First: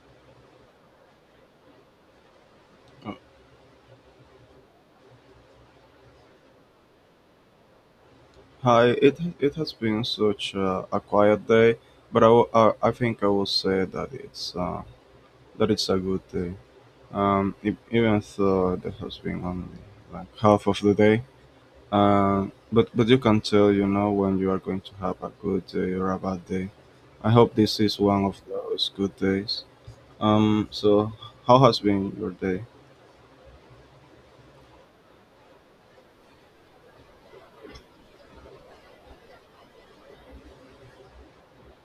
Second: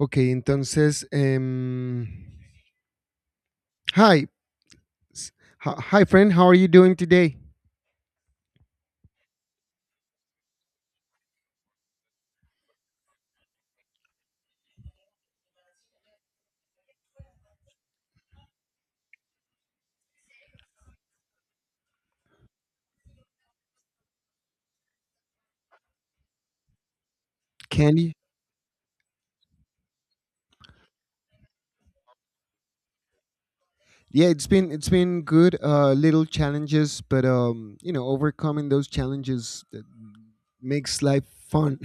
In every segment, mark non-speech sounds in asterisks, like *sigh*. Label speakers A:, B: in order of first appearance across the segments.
A: Okay, entonces,
B: Uh,
A: hi, s- hi, hi, friend. How are you doing today?
B: Hi, it has been such a quiet day, but I think I will say that it's, that it's a good day. Even though there has been only like half of the day, but you can tell, you know, when you are going to have a good day or a bad day. I hope this is
A: Candy.
B: one of those good days. So how has been your day?
A: Yeah, it's been good. Little challenges, but overcoming those challenges that makes life fun.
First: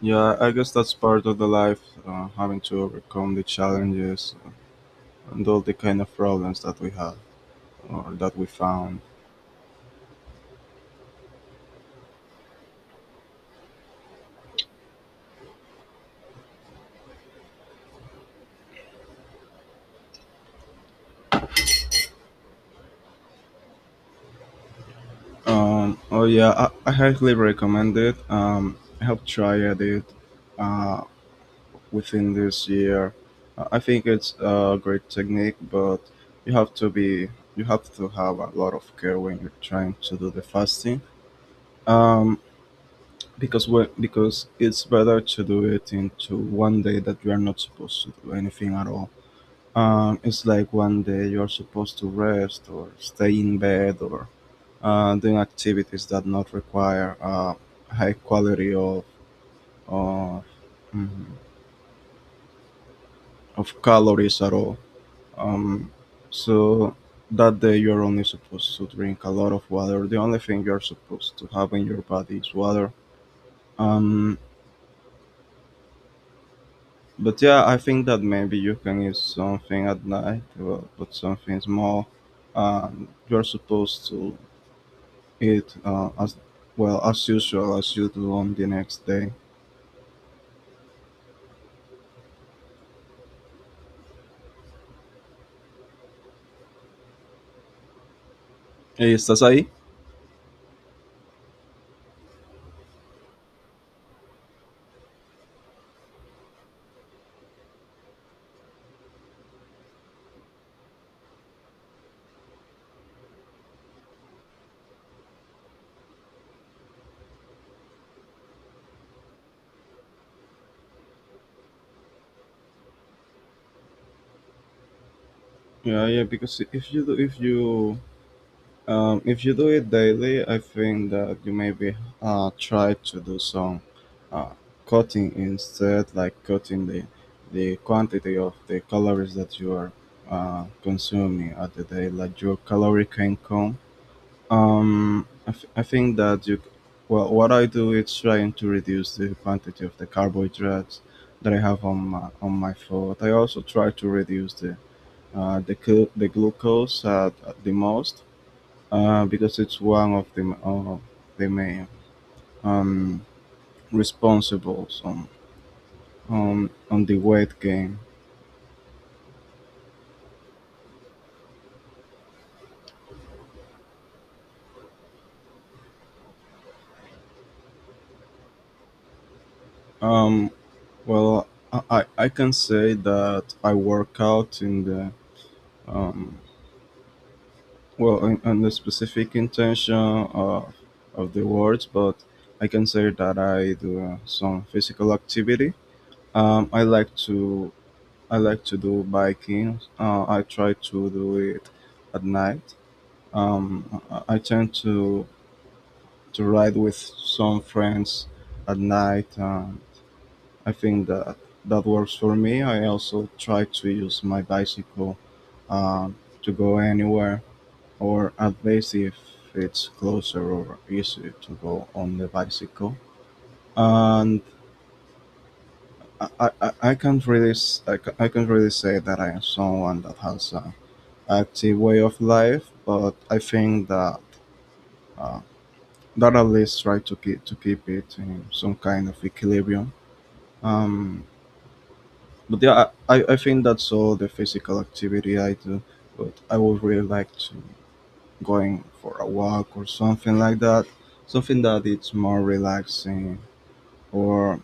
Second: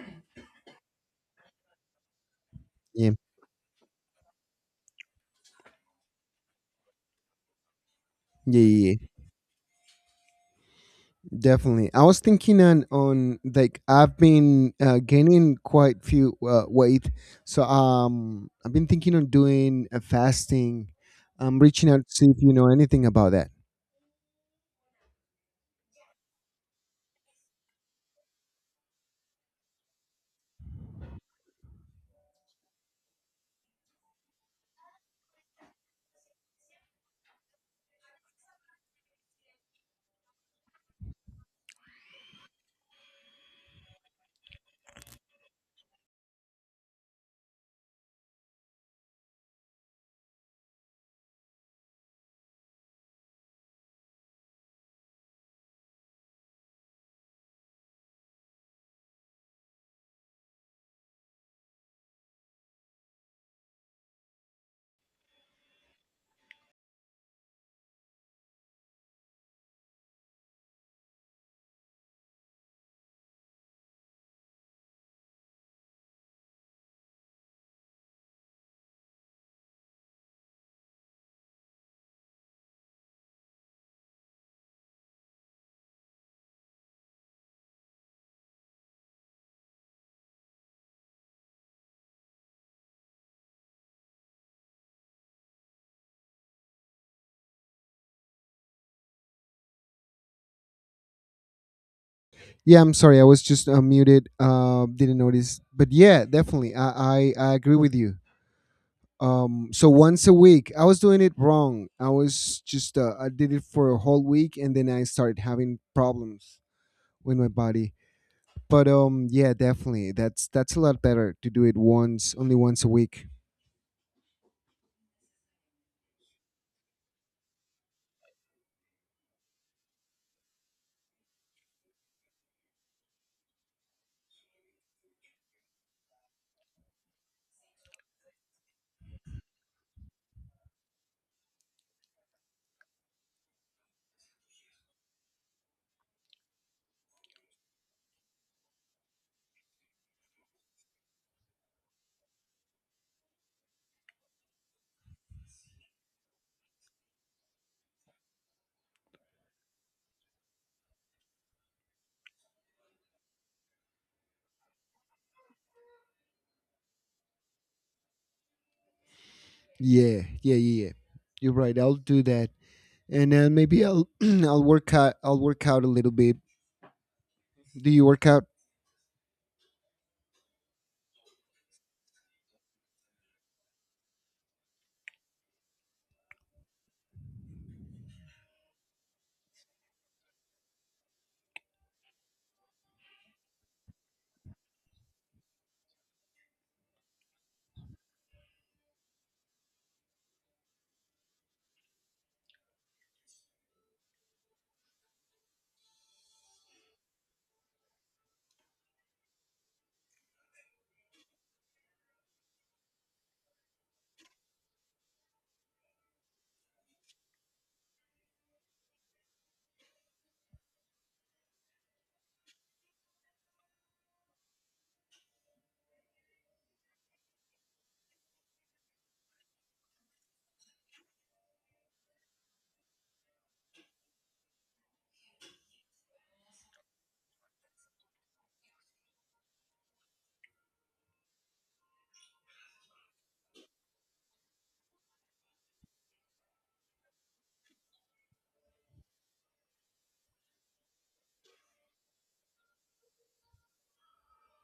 B: Yeah, I guess that's part of the life, having to
A: *laughs* yeah,
B: overcome the challenges and all the kind of problems that we have, or that we
A: yeah, yeah, yeah,
B: found.
A: definitely. I was thinking on like I've been gaining quite few weight, so I've been thinking on doing a fasting. I'm reaching out to see if you know anything about that.
B: Oh yeah, I highly recommend it. I have tried it uh, within this year. I think it's a great technique, but you have to be you have to have a lot of care when you're trying to do the fasting. Um, because it's better to do it into one day that you are not supposed to do anything at all. It's like one day you are supposed to rest or stay in bed, or doing activities that not require high quality of uh, mm, of calories at all. Um, so that day you're only supposed to drink a lot of water. The only thing you're supposed to have in your body is water. Um, but yeah, I think that maybe you can eat something at night, well, but something small. You're supposed to eat as well as usual as you do on the next day. Estás aí?
A: Yeah, I'm sorry. I was just muted. Didn't notice. But yeah, definitely. I agree with you. So once a week, I was doing it wrong. I did it for a whole week, and then I started having problems with my body. But yeah, definitely. That's a lot better to do it once, only once a week.
B: Yeah, yeah, because if you do it daily, I think that you maybe try to do some uh, cutting instead, like cutting the quantity of the calories that you are consuming at the day, like your calorie can count. I think that what I do is trying to reduce the quantity of the carbohydrates that I have on my food. I also try to reduce the the glucose at the most because it's one of the main um, responsibles on the weight gain.
A: Yeah, yeah, yeah, yeah. You're right. I'll do that. And then maybe I'll, *clears throat* I'll work out a little bit. Do you work out?
B: Um, well, I can say that I work out in the um, in the specific intention of of the words, but I can say that I do some physical activity. Um, I like to I like to do biking. I try to do it at night. I tend to ride with some friends at night. I think that that works for me. I also try to use my bicycle um, to go anywhere, or at least if it's closer or easier to go on the bicycle. And I can't really I can't really say that I am someone that has an active way of life, but I think that uh, that at least try to keep it in some kind of equilibrium. Um, but yeah, I think that's all the physical activity I do. But I would really like to going for a walk or something like that, something that it's more relaxing or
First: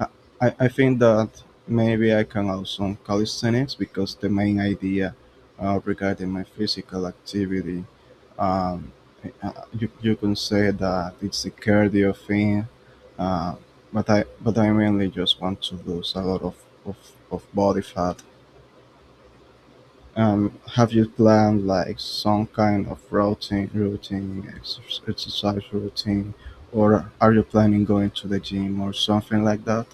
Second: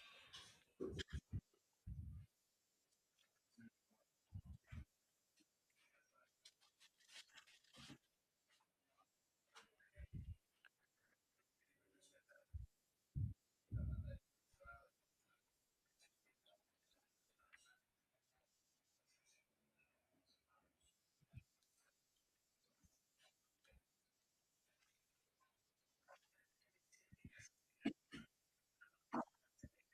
B: I, I think that maybe I can add some calisthenics because the main idea regarding my physical activity, um, uh, you, you can say that it's a cardio thing, uh, but I mainly just want to lose a lot of, of body fat. Have you planned like some kind of routine exer- exercise routine, or are you planning going to the gym or something like that?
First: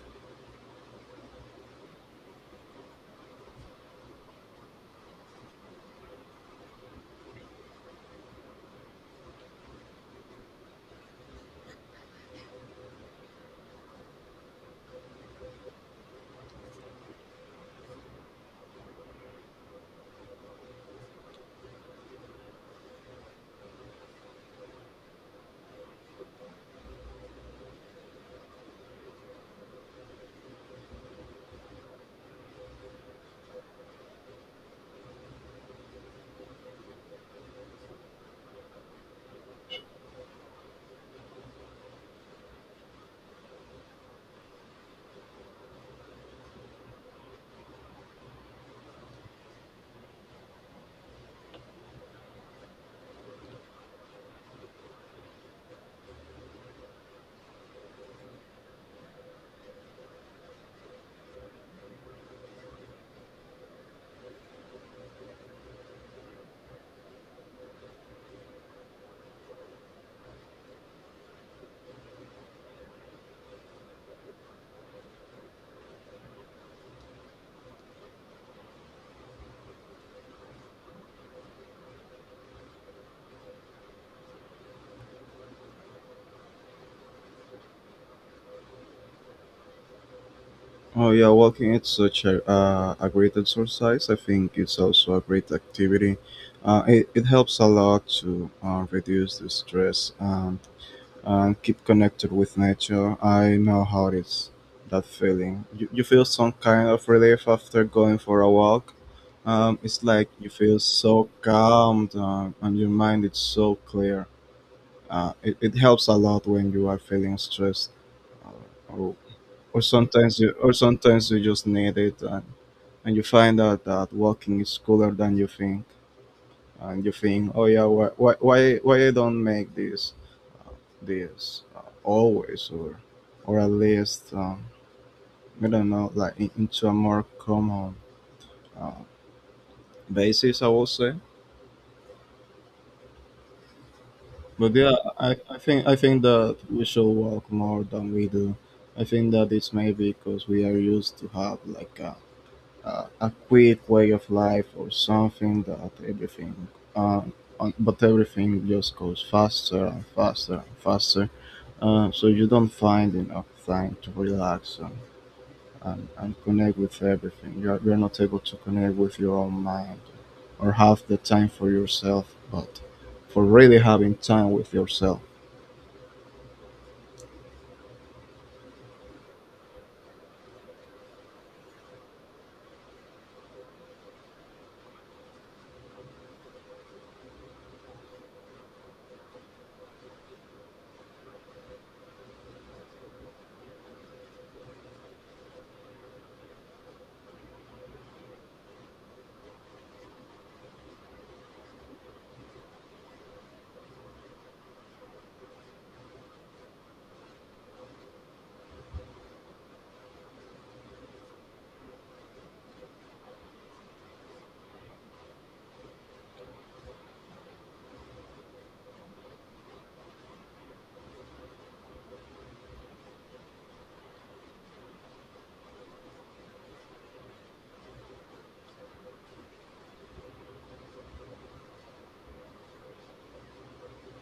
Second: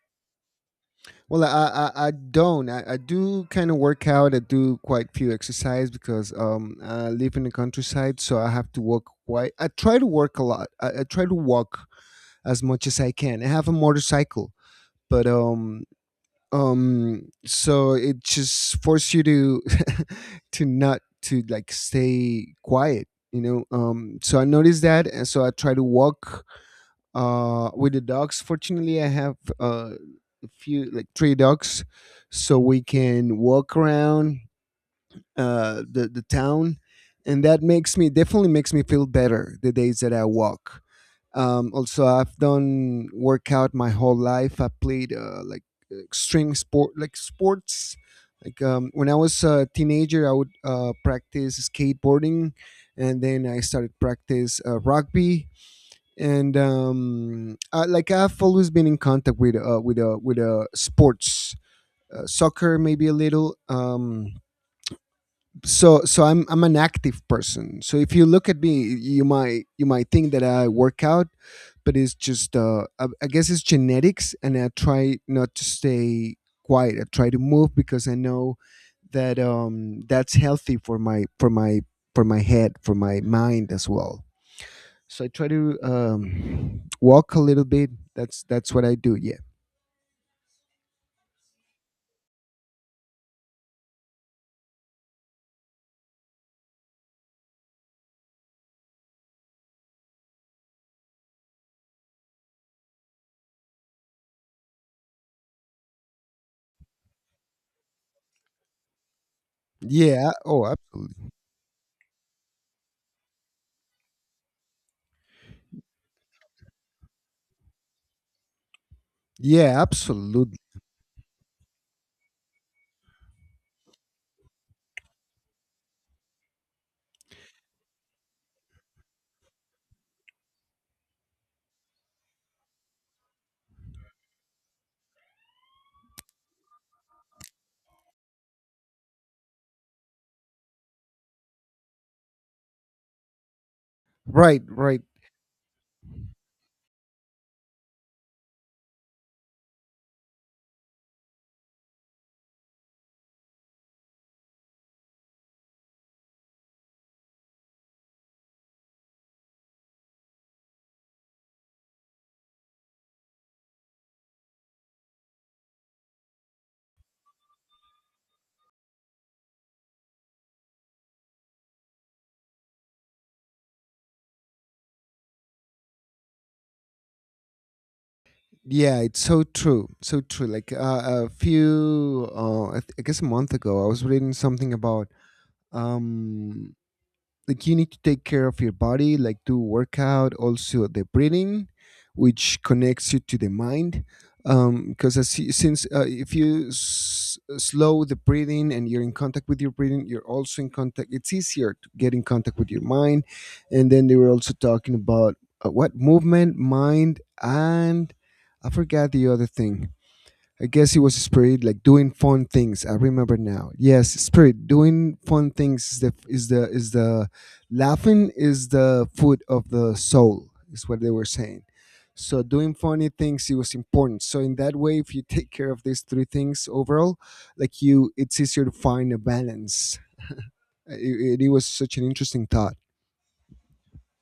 A: Well, I don't. I do kind of work out. I do quite few exercise because I live in the countryside, so I have to walk quite. I try to work a lot. I try to walk as much as I can. I have a motorcycle, but so it just forces you to *laughs* to not to like stay quiet. You know, so I noticed that, and so I try to walk with the dogs. Fortunately, I have a few, like three dogs, so we can walk around the town, and that makes me definitely makes me feel better the days that I walk. Also, I've done workout my whole life. I played like extreme sports, like when I was a teenager, I would practice skateboarding. And then I started practice rugby. And like, I've always been in contact with sports, soccer maybe a little. So I'm an active person. So if you look at me, you might think that I work out, but it's just I guess it's genetics, and I try not to stay quiet. I try to move because I know that's healthy for my head, for my mind as well. So I try to walk a little bit. That's what I do. Yeah.
B: Oh yeah, walking it's such a great exercise. I think it's also a great activity. It helps a lot to reduce the stress, and keep connected with nature. I know how it is, that feeling. You feel some kind of relief after going for a walk. It's like
A: Yeah,
B: you
A: oh,
B: feel so
A: absolutely.
B: calm and your mind is so clear. It helps a lot when you are feeling stressed or
A: Yeah, absolutely.
B: or sometimes you just need it, and you find out that walking is cooler than you think, and you think, oh yeah, why I don't make this this always, or at least I don't know, like in, into a more common uh, basis I would say.
A: Right.
B: But yeah,
A: Right.
B: I think that we should walk more than we do. I think that it's maybe because we are used to have like a quick way of life or something that everything uh, on, but everything just goes faster and faster and faster, so you don't find enough time to relax and connect with everything. You're not able to connect with your own mind, or have the time for yourself, but for really having time with yourself.
A: Yeah, it's so true, so true. Like a few I, th- I guess a month ago, I was reading something about um like, you need to take care of your body, like do workout, also the breathing, which connects you to the mind, because since if you slow the breathing, and you're in contact with your breathing, you're also in contact. It's easier to get in contact with your mind. And then they were also talking about what, movement, mind, and I forgot the other thing. I guess it was Spirit, like doing fun things. I remember now. Yes, Spirit, doing fun things is the is the is the laughing is the food of the soul. Is what they were saying. So doing funny things, it was important. So in that way, if you take care of these three things overall, it's easier to find a balance. It was such an interesting thought.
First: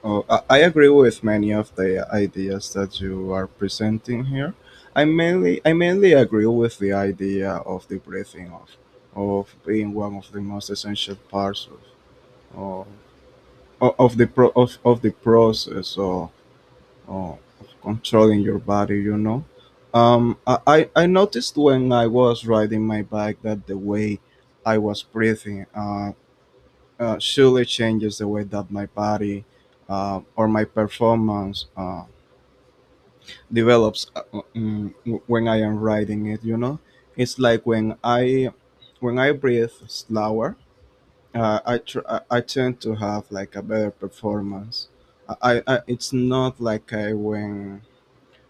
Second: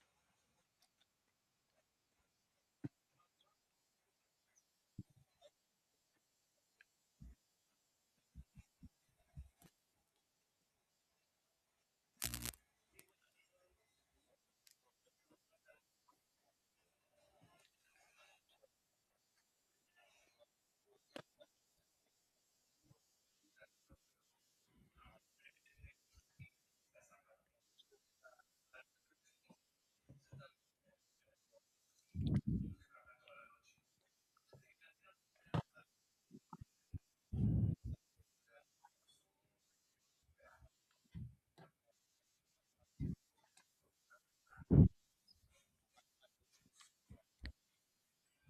B: Oh, I agree with many of the ideas that you are presenting here. I mainly agree with the idea of the breathing of being one of the most essential parts of of the pro, of the process, or of controlling your body, you know. Um, I, I noticed when I was riding my bike that the way I was breathing surely changes the way that my body or my performance develops mm, when I am riding it. You know, it's like when I breathe slower, I, tr- I tend to have like a better performance. I it's not like I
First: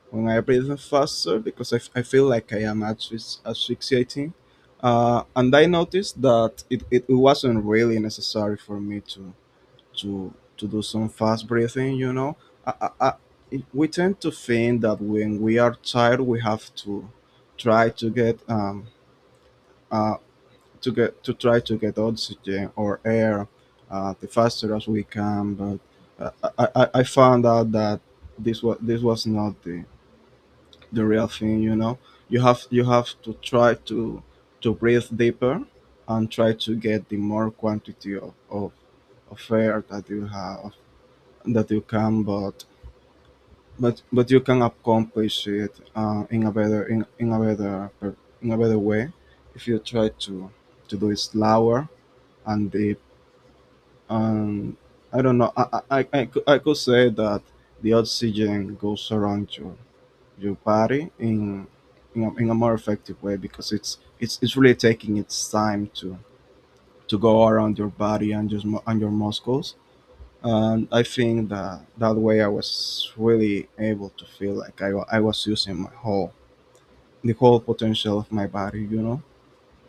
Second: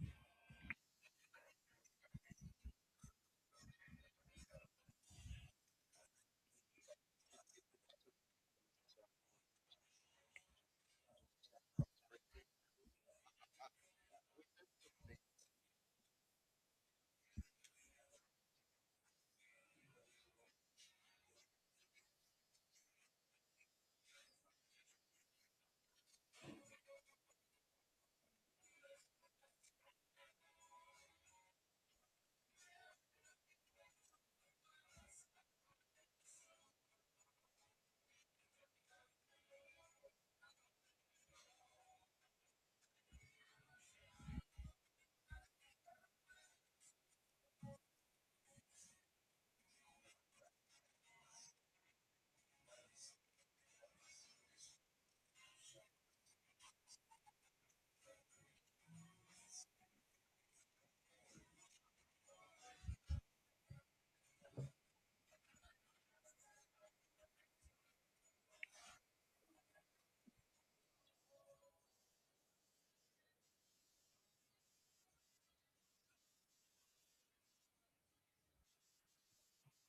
B: when I breathe faster because I feel like I am asphyx- asphyxiating. And I noticed that it wasn't really necessary for me to to do some fast breathing, you know. I, I, I, we tend to think that when we are tired we have to try to get uh to get to try to get oxygen or air the faster as we can, but I found out that this was not the, the real thing, you know. You have to try to breathe deeper and try to get the more quantity of air that you have that you can, but but you can accomplish it in a better per- in a better way if you try to do it slower and deep. And I don't know. I could say that the oxygen goes around your body in in a more effective way because it's really taking its time to go around your body and just and your muscles, and I think that that way I was really able to feel like I was using my whole the whole potential of my body, you know.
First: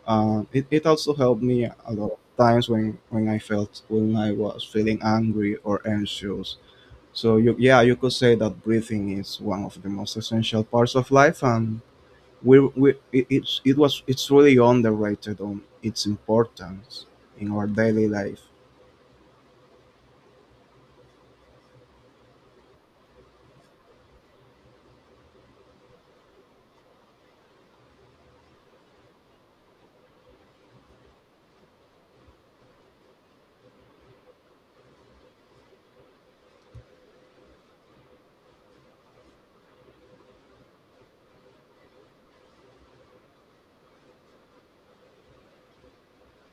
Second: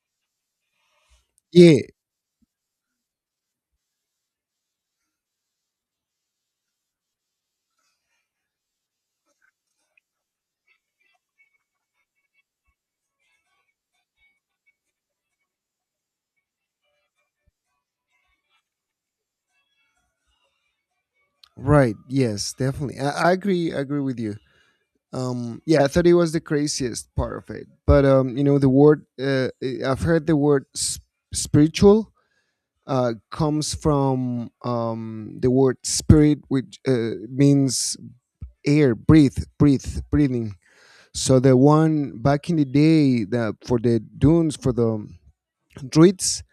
B: Um, it also helped me
A: Yeah.
B: a lot of times when I felt when I was feeling angry or anxious. So you, yeah, you could say that breathing is one of the most essential parts of life, and we it, it's it was it's really underrated on its importance in our daily life.
A: Right. Yes. Definitely. I agree. I agree with you. Yeah, I thought it was the craziest part of it, but you know, the word, have heard the word spiritual comes from, the word "spirit," which means air, breathe, breathe, breathing. So the one back in the day, that, for the druids,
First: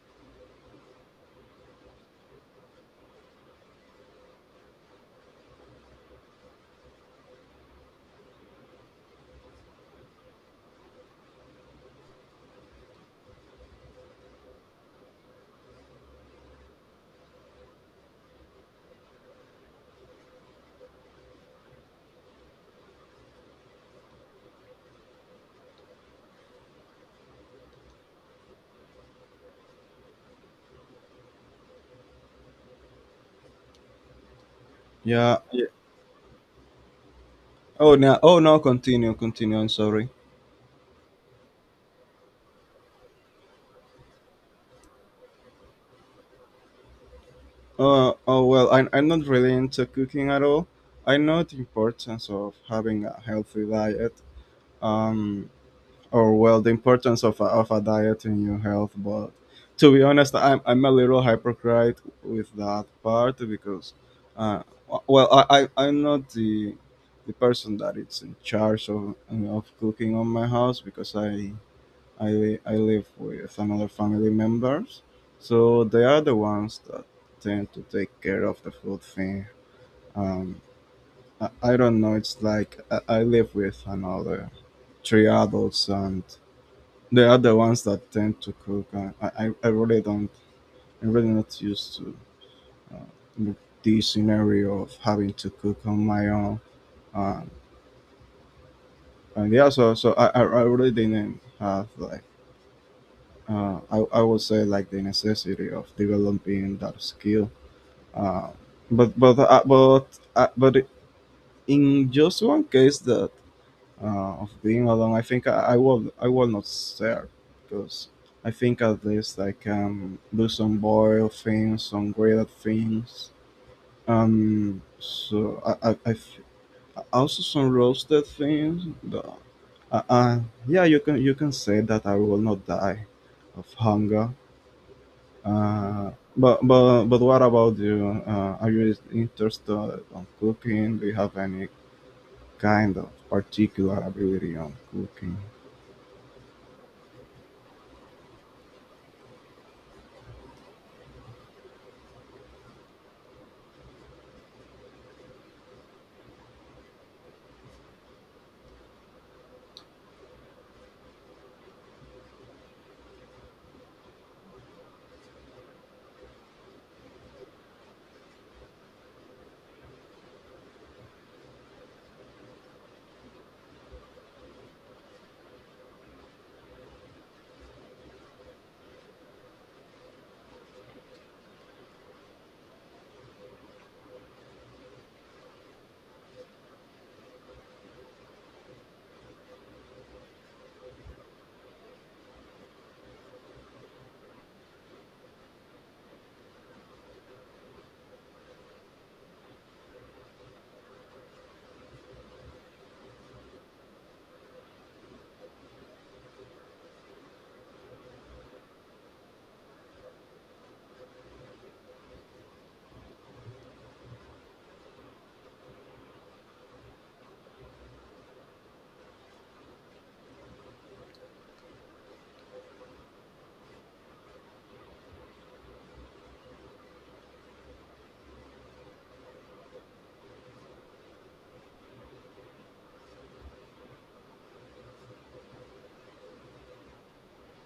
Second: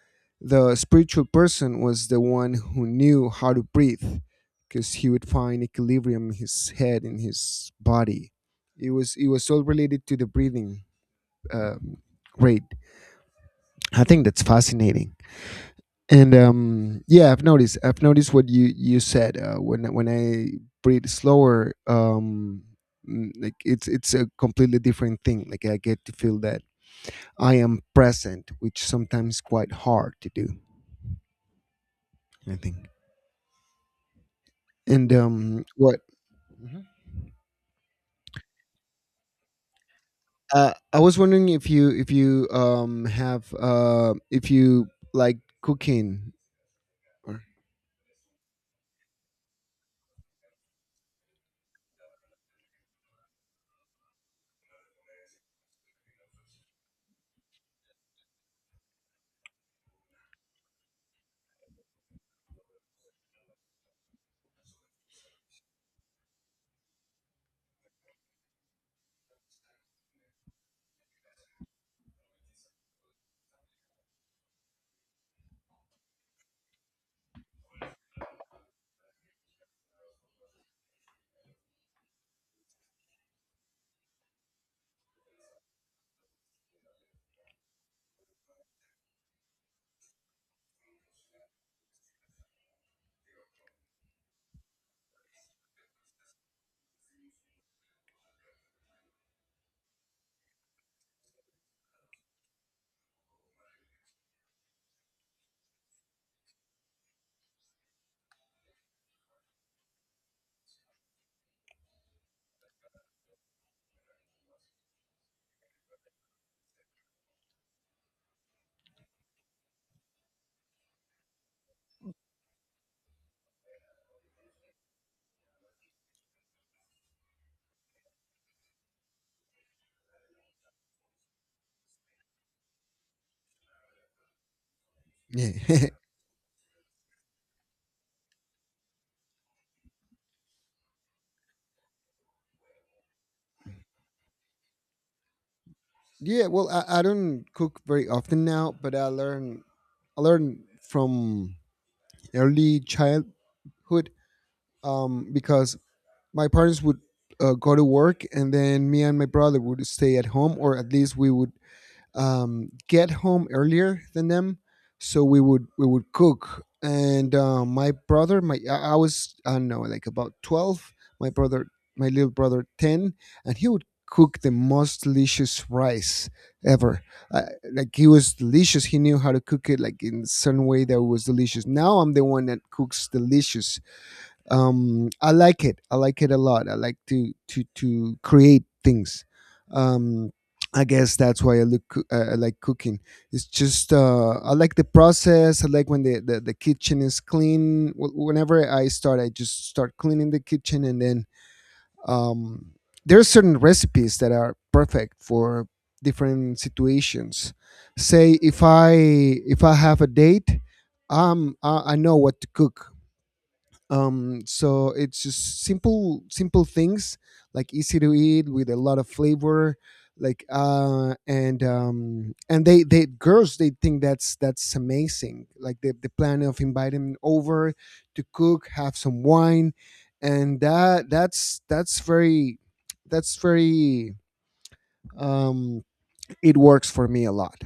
A: the spiritual person was the one who knew how to breathe, because he would find equilibrium in his head, in his body. It was all related to the breathing, um, rate. I think that's fascinating. And yeah, I've noticed what you said, when I breathe slower, like, it's a completely different thing. Like, I get to feel that I am present, which sometimes quite hard to do, I think. And
B: Yeah, yeah.
A: what? Mhm.
B: Oh no, oh no, continue, I'm sorry.
A: I was wondering if you like cooking or,
B: Oh well, I'm not really into cooking at all. I know the importance of having a healthy diet, um, or well, the importance of a diet in your health. But to be honest, I'm a little hypocrite with that part because, I'm not the the person that is in charge of cooking on my house because I live with some other family members, so they are the ones that tend to take care of the food thing. Um, I don't know. It's like I live with another three adults, and they are the ones that tend to cook. And I really don't. I'm really not used to uh, the scenario of having to cook on my own. Um, and yeah, so I really didn't have like I would say like the necessity of developing that skill. Uh, but but uh, but but in just one case that of being alone, I think I will not share because I think at least I can do some boil things, some grilled things. Um, so I, I, I f- Also some roasted things. Uh, uh, yeah, you can say that I will not die of hunger.
A: yeah. *laughs*
B: Uh, but what about you? Are you interested on cooking? Do you have any kind of particular ability on cooking?
A: Yeah, well, I don't cook very often now, but I learn, I learned from early childhood, because my parents would go to work, and then me and my brother would stay at home, or at least we would get home earlier than them, so we would cook. And my brother, my I was, I don't know, like about 12. My brother, my little brother, 10, and he would cook the most delicious rice ever. Uh, like, he was delicious. He knew how to cook it like in certain way that was delicious. Now I'm the one that cooks delicious. I like it. I like it a lot. I like to create things. um I guess that's why I look coo- I like cooking. It's just I like the process. I like when the kitchen is clean. Whenever I start, I just start cleaning the kitchen, and then, um there are certain recipes that are perfect for different situations. Say if I have a date, I know what to cook. So it's just simple, simple things, like easy to eat with a lot of flavor. Like, and they girls, they think that's amazing, like the plan of inviting them over to cook, have some wine, and that's very, um it works for me a lot.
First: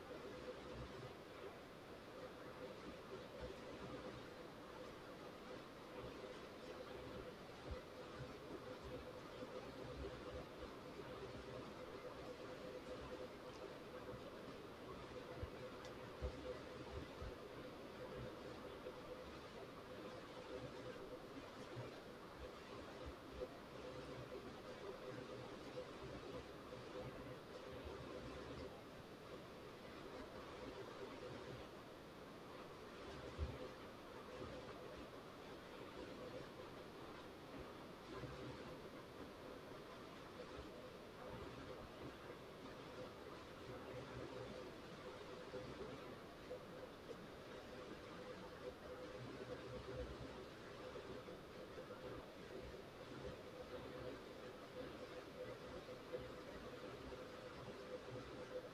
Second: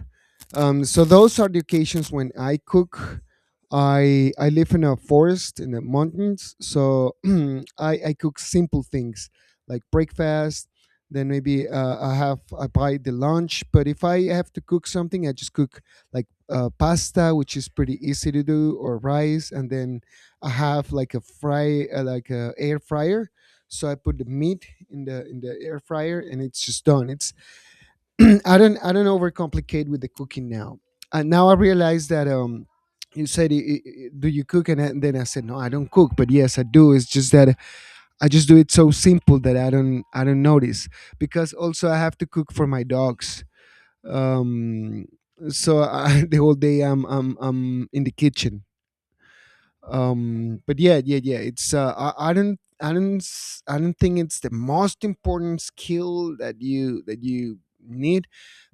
A: So those are the occasions when I cook. I live in a forest in the mountains, so *clears throat* I cook simple things like breakfast. Then maybe I buy the lunch. But if I have to cook something, I just cook, like pasta, which is pretty easy to do, or rice. And then I have like a air fryer. So I put the meat in the air fryer, and it's just done. It's *clears throat* I don't overcomplicate with the cooking now. And now I realize that, you said, "Do you cook?" And then I said, "No, I don't cook." But yes, I do. It's just that I just do it so simple that I don't notice, because also I have to cook for my dogs, um so I, *laughs* the whole day I'm in the kitchen. But yeah, yeah, yeah. It's I don't think it's the most important skill that you need,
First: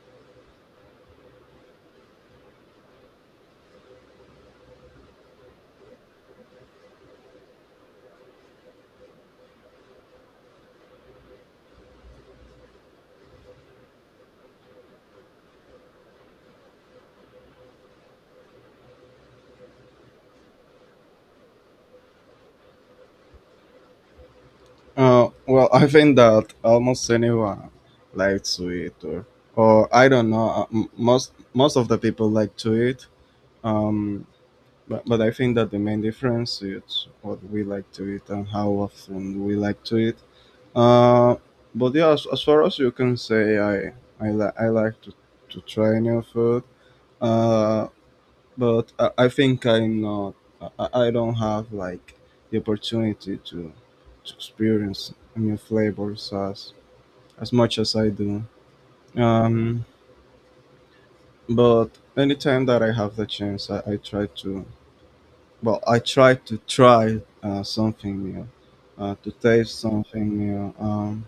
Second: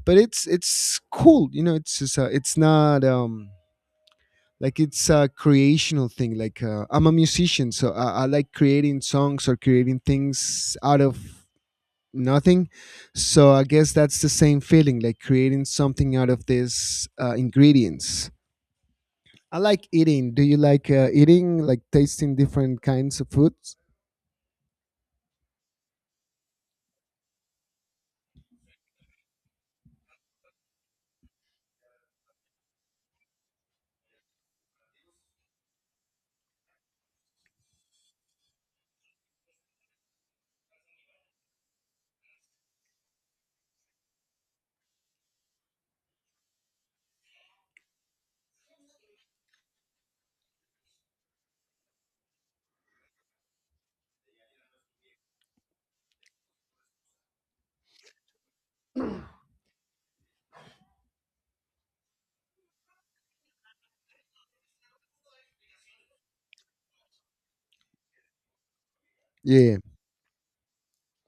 A: but it's cool, you know. It's just, it's not like, it's a creational thing. Like I'm a musician, so I like creating songs or creating things out of nothing. So I guess that's the same feeling, like creating something out of these ingredients. I like eating. Do you like eating, like tasting different kinds of foods?
B: Well, I think that almost anyone likes to eat, or I don't know. Most of the people like to eat. Um, but I think that the main difference is what we like to eat and how often we like to eat. Uh, but yeah, as far as you can say, I like to try new food. Uh, but I think I'm not. I don't have like the opportunity to experience new flavors as much as I do. Um, but anytime that I have the chance, I try to. I try to try something new, to
A: Yeah.
B: taste something new. Um,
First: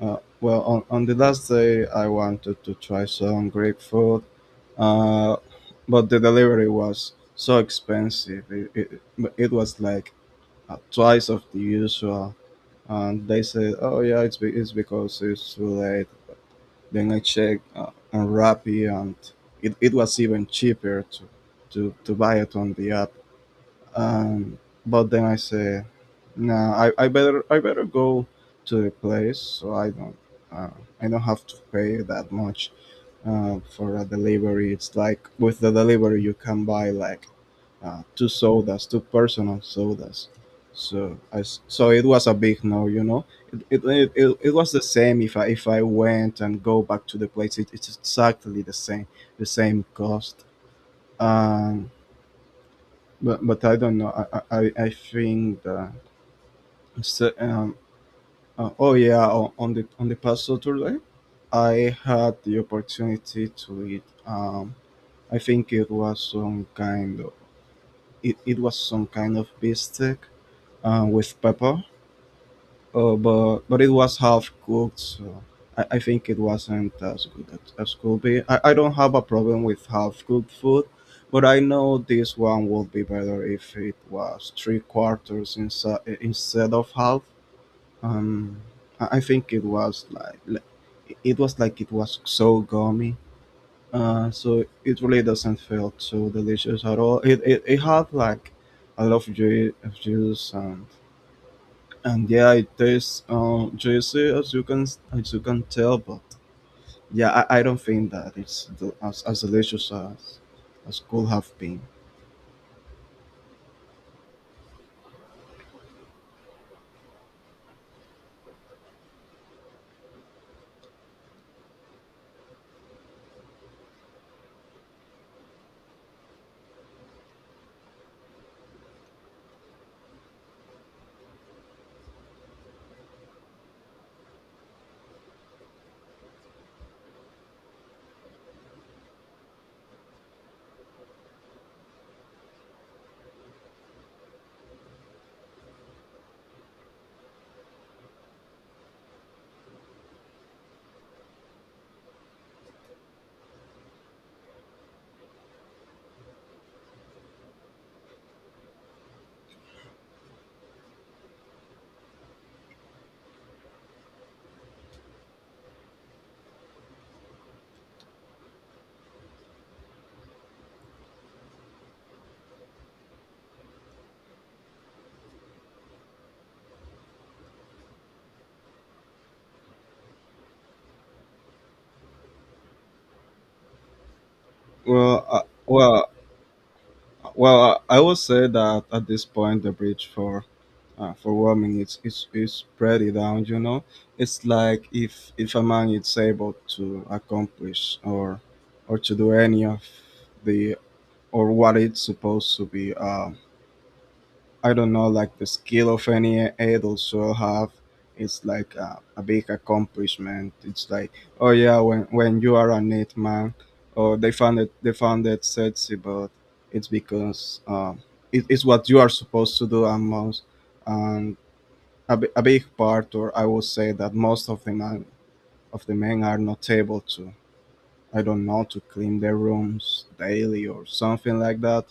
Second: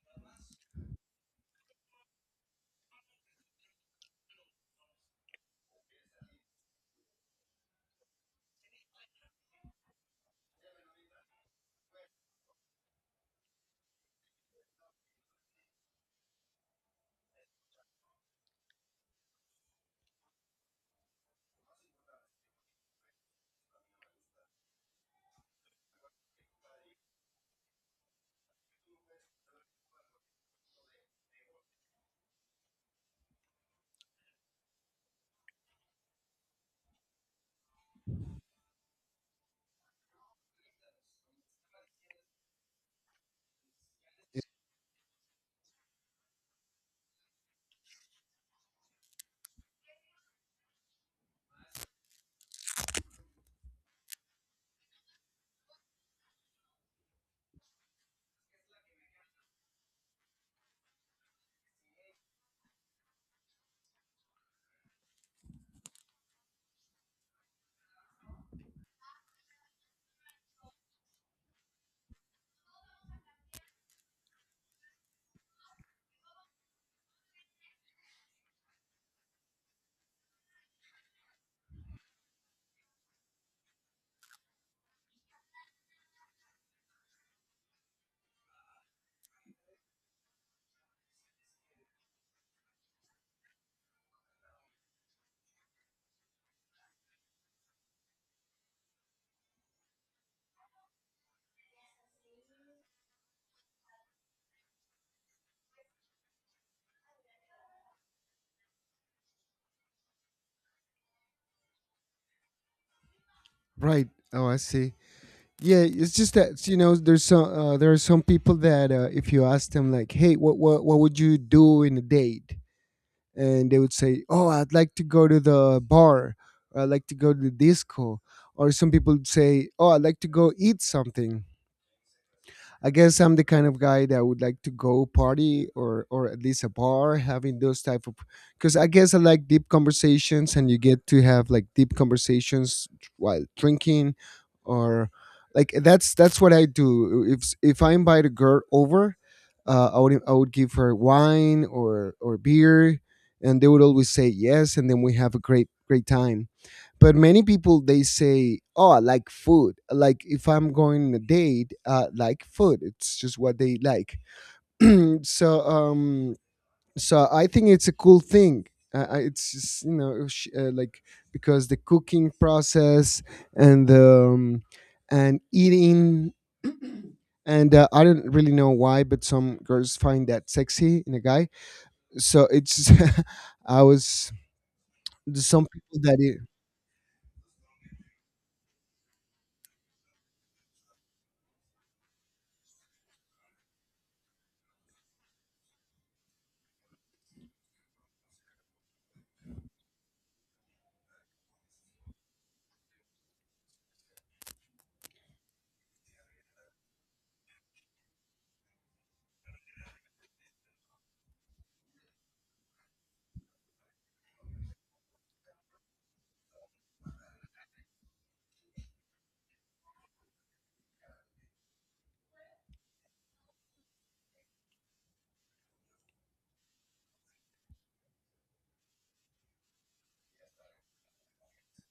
B: uh, Well, on the last day, I wanted to try some Greek food, uh, but the delivery was so expensive. It was like twice of the usual. And they said, oh, yeah, it's because it's too late. Then I checked on Rappi, and it was even cheaper to buy it on the app. Um, but then I say, no, I better go to the place so uh, I don't have to pay that much for a delivery. It's like with the delivery you can buy like two sodas, two personal sodas. So it was a big no, you know. It was the same if I went and go back to the place. It's exactly the same cost. Um, but I don't know. I think that so, um, oh yeah, on the past Saturday, I had the opportunity to eat. I think it was some kind of it was some kind of beefsteak with pepper. But it was half cooked, so I think it wasn't as good as could be. I don't have a problem with half cooked food, but I know this one would be better if it was three quarters instead of half. Um, I think it was it was like it was so gummy. So it really doesn't feel too delicious at all. It had like a lot of juice and yeah it tastes juicy as you can tell, but yeah I don't think that it's as delicious as could have been.
A: Right. Oh, I see. Yeah, it's just that, there's some there are some people that, if you ask them like, "Hey, what would you do in a date?" And they would say, "Oh, I'd like to go to the bar, or I'd like to go to the disco." Or some people would say, "Oh, I'd like to go eat something." I guess I'm the kind of guy that would like to go party, or at least a bar, having those type of, because I guess I like deep conversations, and you get to have like deep conversations while drinking or like that's what I do. If I invite a girl over, I would give her wine, or beer, and they would always say yes, and then we have a great, great time. But many people, they say, "Oh, I like food." Like, if I'm going on a date, like food, it's just what they like. *clears throat* so um so I think it's a cool thing. It's just, you know, like, because the cooking process and the um, and eating, and I don't really know why, but some girls find that sexy in a guy. So it's *laughs* I was
B: well uh,
A: there's some people
B: well
A: that it.
B: well, I would say that at this point the bridge for warming it's pretty down, you know. It's like if a man is able to accomplish or to do any of the or what it's supposed to be. I don't know, like the skill of any adults will have. It's like a big accomplishment. It's like, oh yeah, when you are a it man, or they found it sexy, but it's because it's what you are supposed to do and and a, a big part, or I would say that most of the man of the men are not able to. I don't know, to clean their rooms daily or something like that.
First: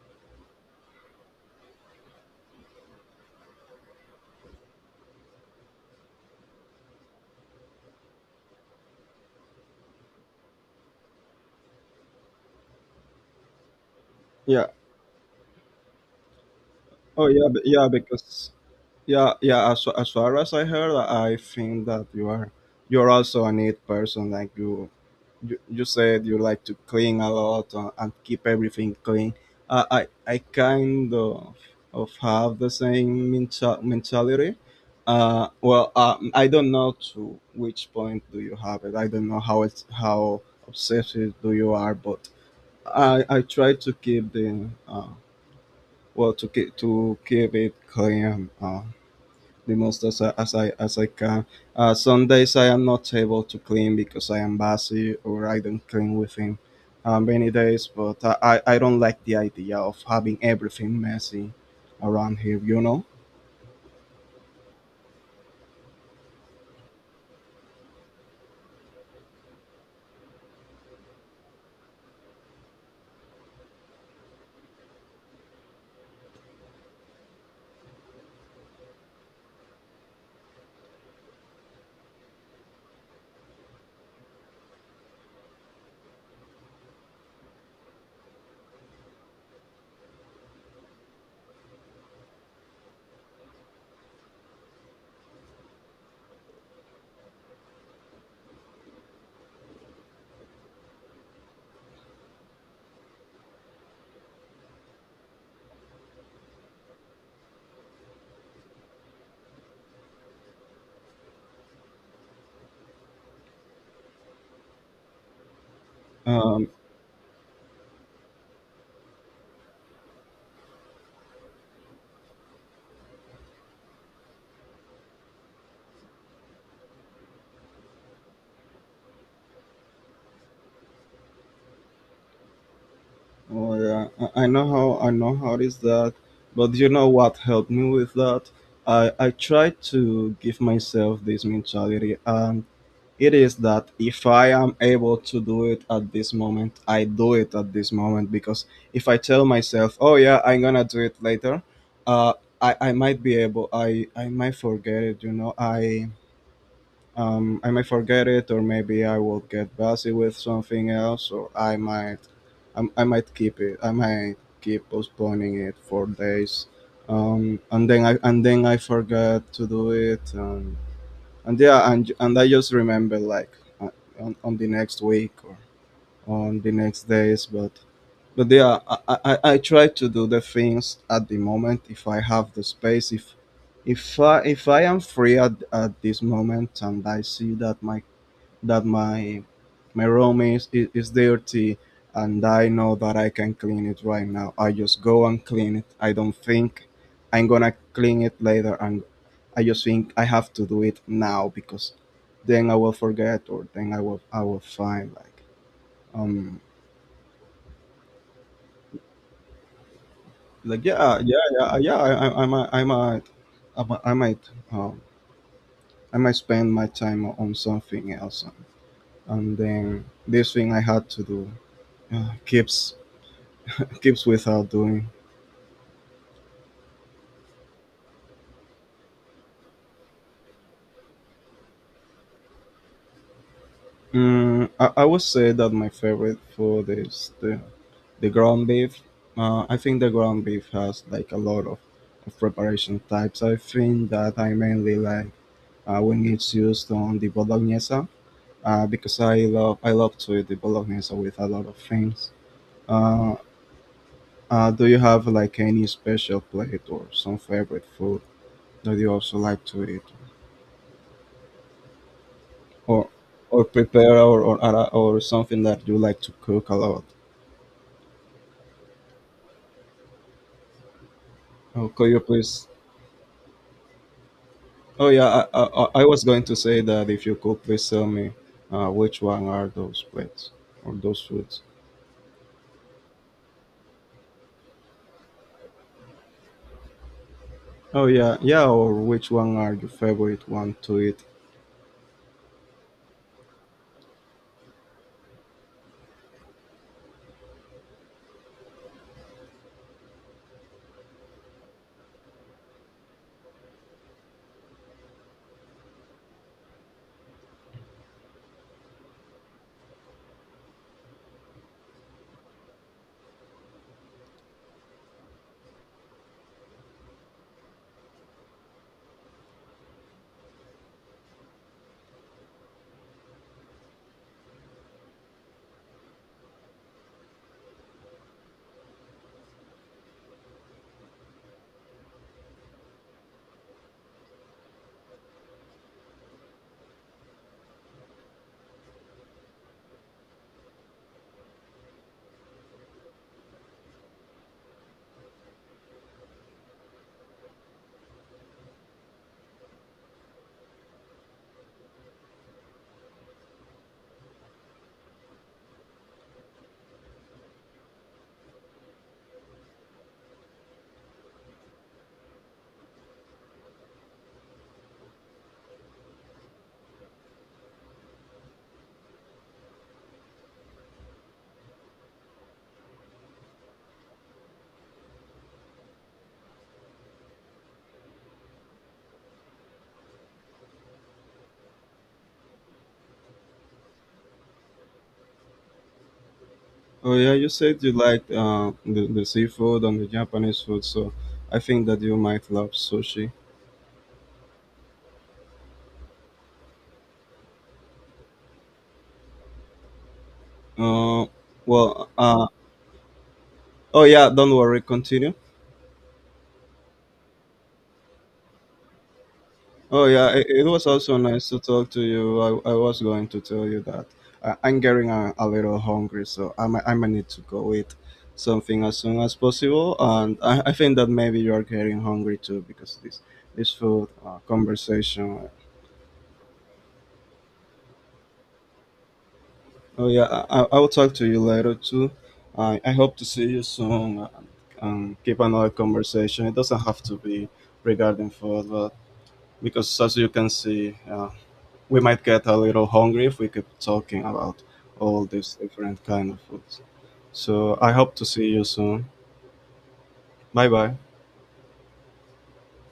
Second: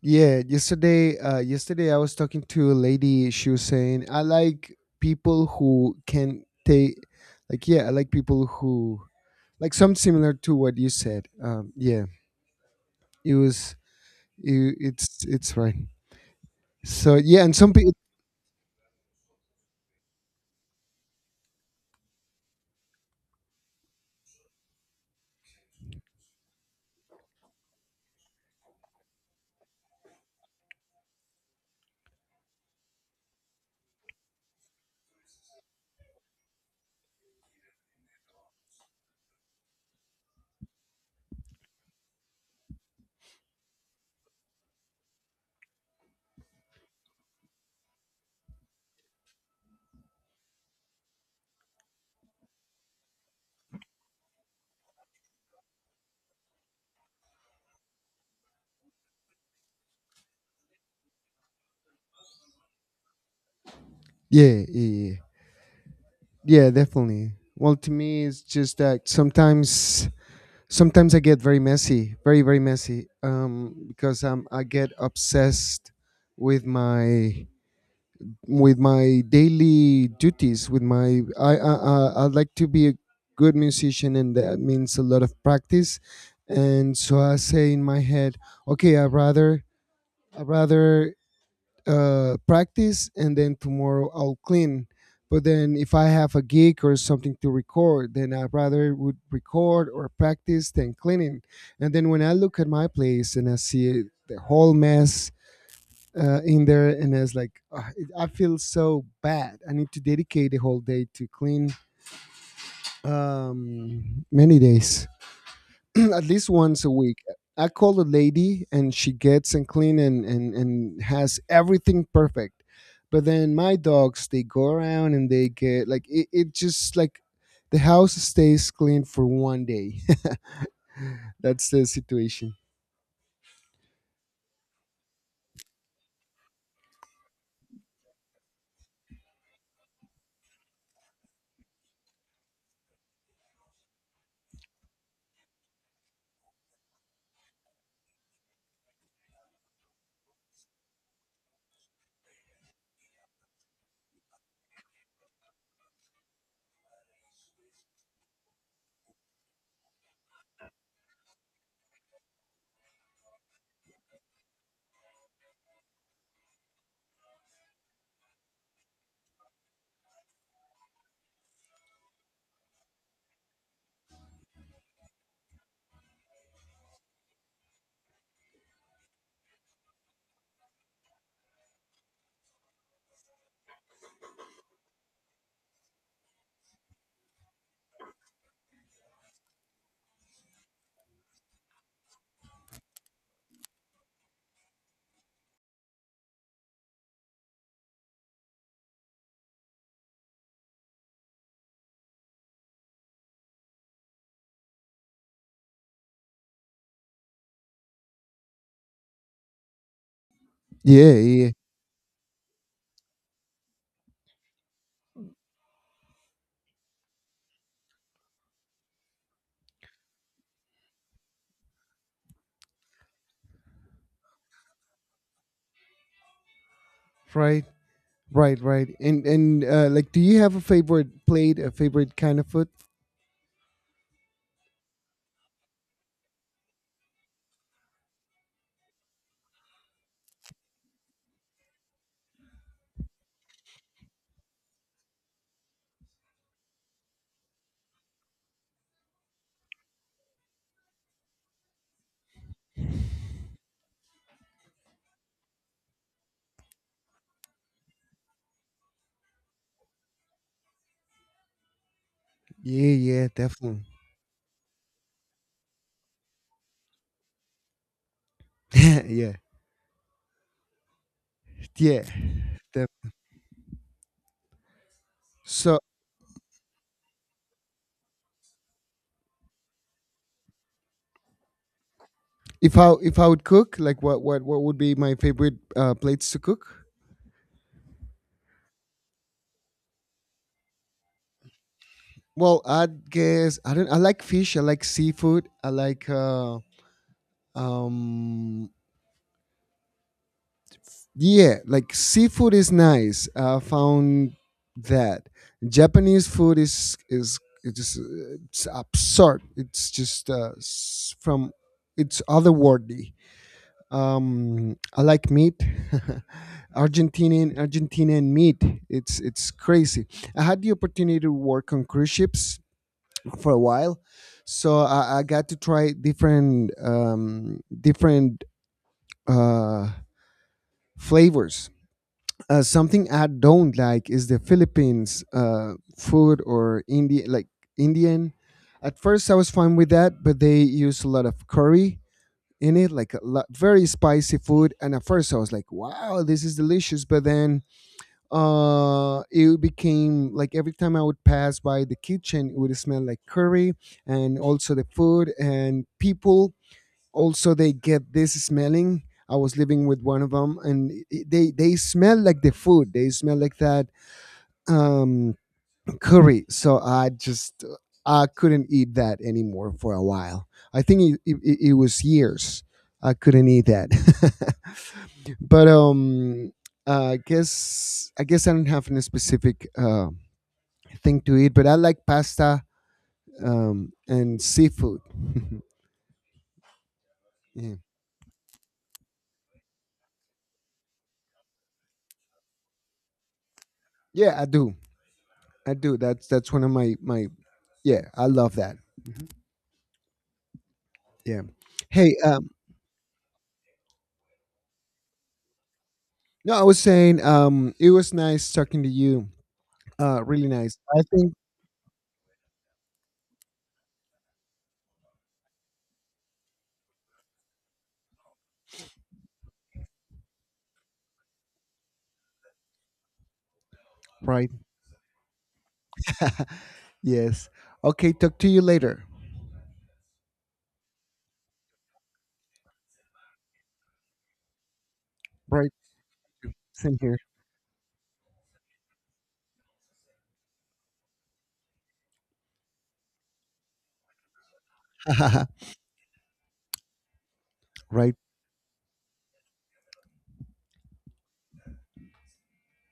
A: Yeah, yesterday I was talking to a lady. She was saying, "I like people who can take, like, yeah, I like people who like something similar to what you said." Yeah, it was,
B: Yeah.
A: it, It's right. So
B: Oh
A: yeah,
B: yeah,
A: and
B: be-
A: some
B: yeah,
A: people,
B: because Yeah, yeah. As far as I heard, I think that you are you're also a neat person. Like you said you like to clean a lot and keep everything clean. I kind of have the same mentality. I don't know to which point do you have it. I don't know how it's how obsessive do you are, but I try to keep the to keep it clean. The most as I can. Some days I am not able to clean because I am busy or I don't clean within many days. But I don't like the idea of having everything messy around here. You know.
A: yeah, yeah, yeah, yeah, definitely. Well, to me, it's just that sometimes I get very messy, very, very messy, because I get obsessed with my with my daily duties with my I'd like to be a good musician, and that means a lot of practice. And so I say in my head, "Okay, I rather practice and then tomorrow I'll clean." But then if I have a gig or something to record, then I rather would record or practice than cleaning. And then when I look at my place and I see the whole mess in there, and it's like, "Ah, I feel so bad. I need to dedicate the whole day to clean many days." *clears throat* At least
B: Um,
A: once a week I call a lady, and she gets and clean, and, has everything perfect. But then my dogs, they go around and they get like it just like the house stays clean for one day. *laughs* That's the situation.
B: or I know how it is that, but you know what helped me with that. I try to give myself this mentality. It is that if I am able to do it at this moment, I do it at this moment, because if I tell myself, "Oh yeah, I'm gonna do it later," uh, I might be able, I might forget it. You know, I might forget it, or maybe I will get busy with something else, or I might keep it. I might keep postponing it for days, and then I forget to do it. And yeah and I just remember like uh, on the next week or on the next days, but yeah I try to do the things at the moment if I have the space if I am free at this moment, and I see that my that my room is, is dirty and I know that I can clean it right now. I just go and clean it. I don't think I'm gonna clean it later, and I just think I have to do it now because then I will forget or then I will find um like
A: yeah
B: yeah yeah
A: yeah
B: yeah yeah I might I might I might I might, I might spend my time on something else, and then this thing I had to do uh, keeps keeps without doing.
A: Right. Right, right. And like, do you have a favorite plate, a favorite kind of food?
B: Mm, I would say that my favorite food is the ground beef. I think the ground beef has like a lot of preparation types. I think that I mainly like when it's used on the bolognese because I love to eat the bolognese with a lot of things. Uh, do you have like any special plate or some favorite food that you also like to eat,
A: Yeah,
B: or
A: yeah,
B: or
A: definitely.
B: prepare, or something that you like to cook a lot?
A: *laughs* Yeah,
B: Oh,
A: yeah.
B: could you please?
A: Def-
B: Oh yeah,
A: so
B: I was going to say that if you could please tell me which one are those plates or those foods.
A: if I would cook, like, what would be my favorite plates to cook?
B: Oh yeah, yeah, or which one are your favorite one to eat?
A: Well, I guess I don't. I like fish. I like seafood. I like um Yeah, like seafood is nice. I found that Japanese food is it's just it's absurd. It's just s- from it's otherworldly. I like meat. *laughs* Argentinian meat. It's crazy. I had the opportunity to work on cruise ships for a while, so I got to try different different uh, flavors. Something I don't like is the Philippines food, or Indian, like Indian. At first, I was fine with that, but they use a lot of curry in it, like a lot, very spicy food. And at first, I was like, "Wow, this is delicious!" But then it became like every time I would pass by the kitchen, it would smell like curry. And also the food and people, also they get this smelling. I was living with one of them, and they smell like the food, they smell like that, um, curry. So I just I couldn't eat that anymore for a while. I think it was years I couldn't eat that. *laughs* But um, I guess I don't have any specific thing to eat, but I like pasta, um, and seafood. *laughs*
B: Oh yeah, you
A: Yeah.
B: said you liked the seafood and the Japanese food, so I think that you might love sushi.
A: Yeah, I do. I do. That's one of my my Yeah, I love that. Mhm.
B: Uh,
A: Yeah.
B: well,
A: Hey,
B: uh, oh yeah, don't worry, continue.
A: no, I was saying, it was nice talking to you.
B: Oh yeah,
A: Really
B: it
A: nice.
B: was
A: I
B: also
A: think,
B: nice to talk to you. I was going to tell you that I'm getting a little hungry, so I might need to go eat something as soon as possible. And I think that maybe you are getting hungry too because this food
A: right.
B: conversation.
A: *laughs* Yes. Okay, talk to you later.
B: Oh yeah, I will talk to you later too. I hope to see you soon, and keep
A: Right.
B: another conversation. It doesn't
A: Same
B: have to
A: here.
B: be regarding food, but because as you can see, we might get a little hungry if we keep talking about all these
A: *laughs*
B: different kind of foods. So I
A: Right.
B: hope to see you soon. Bye bye.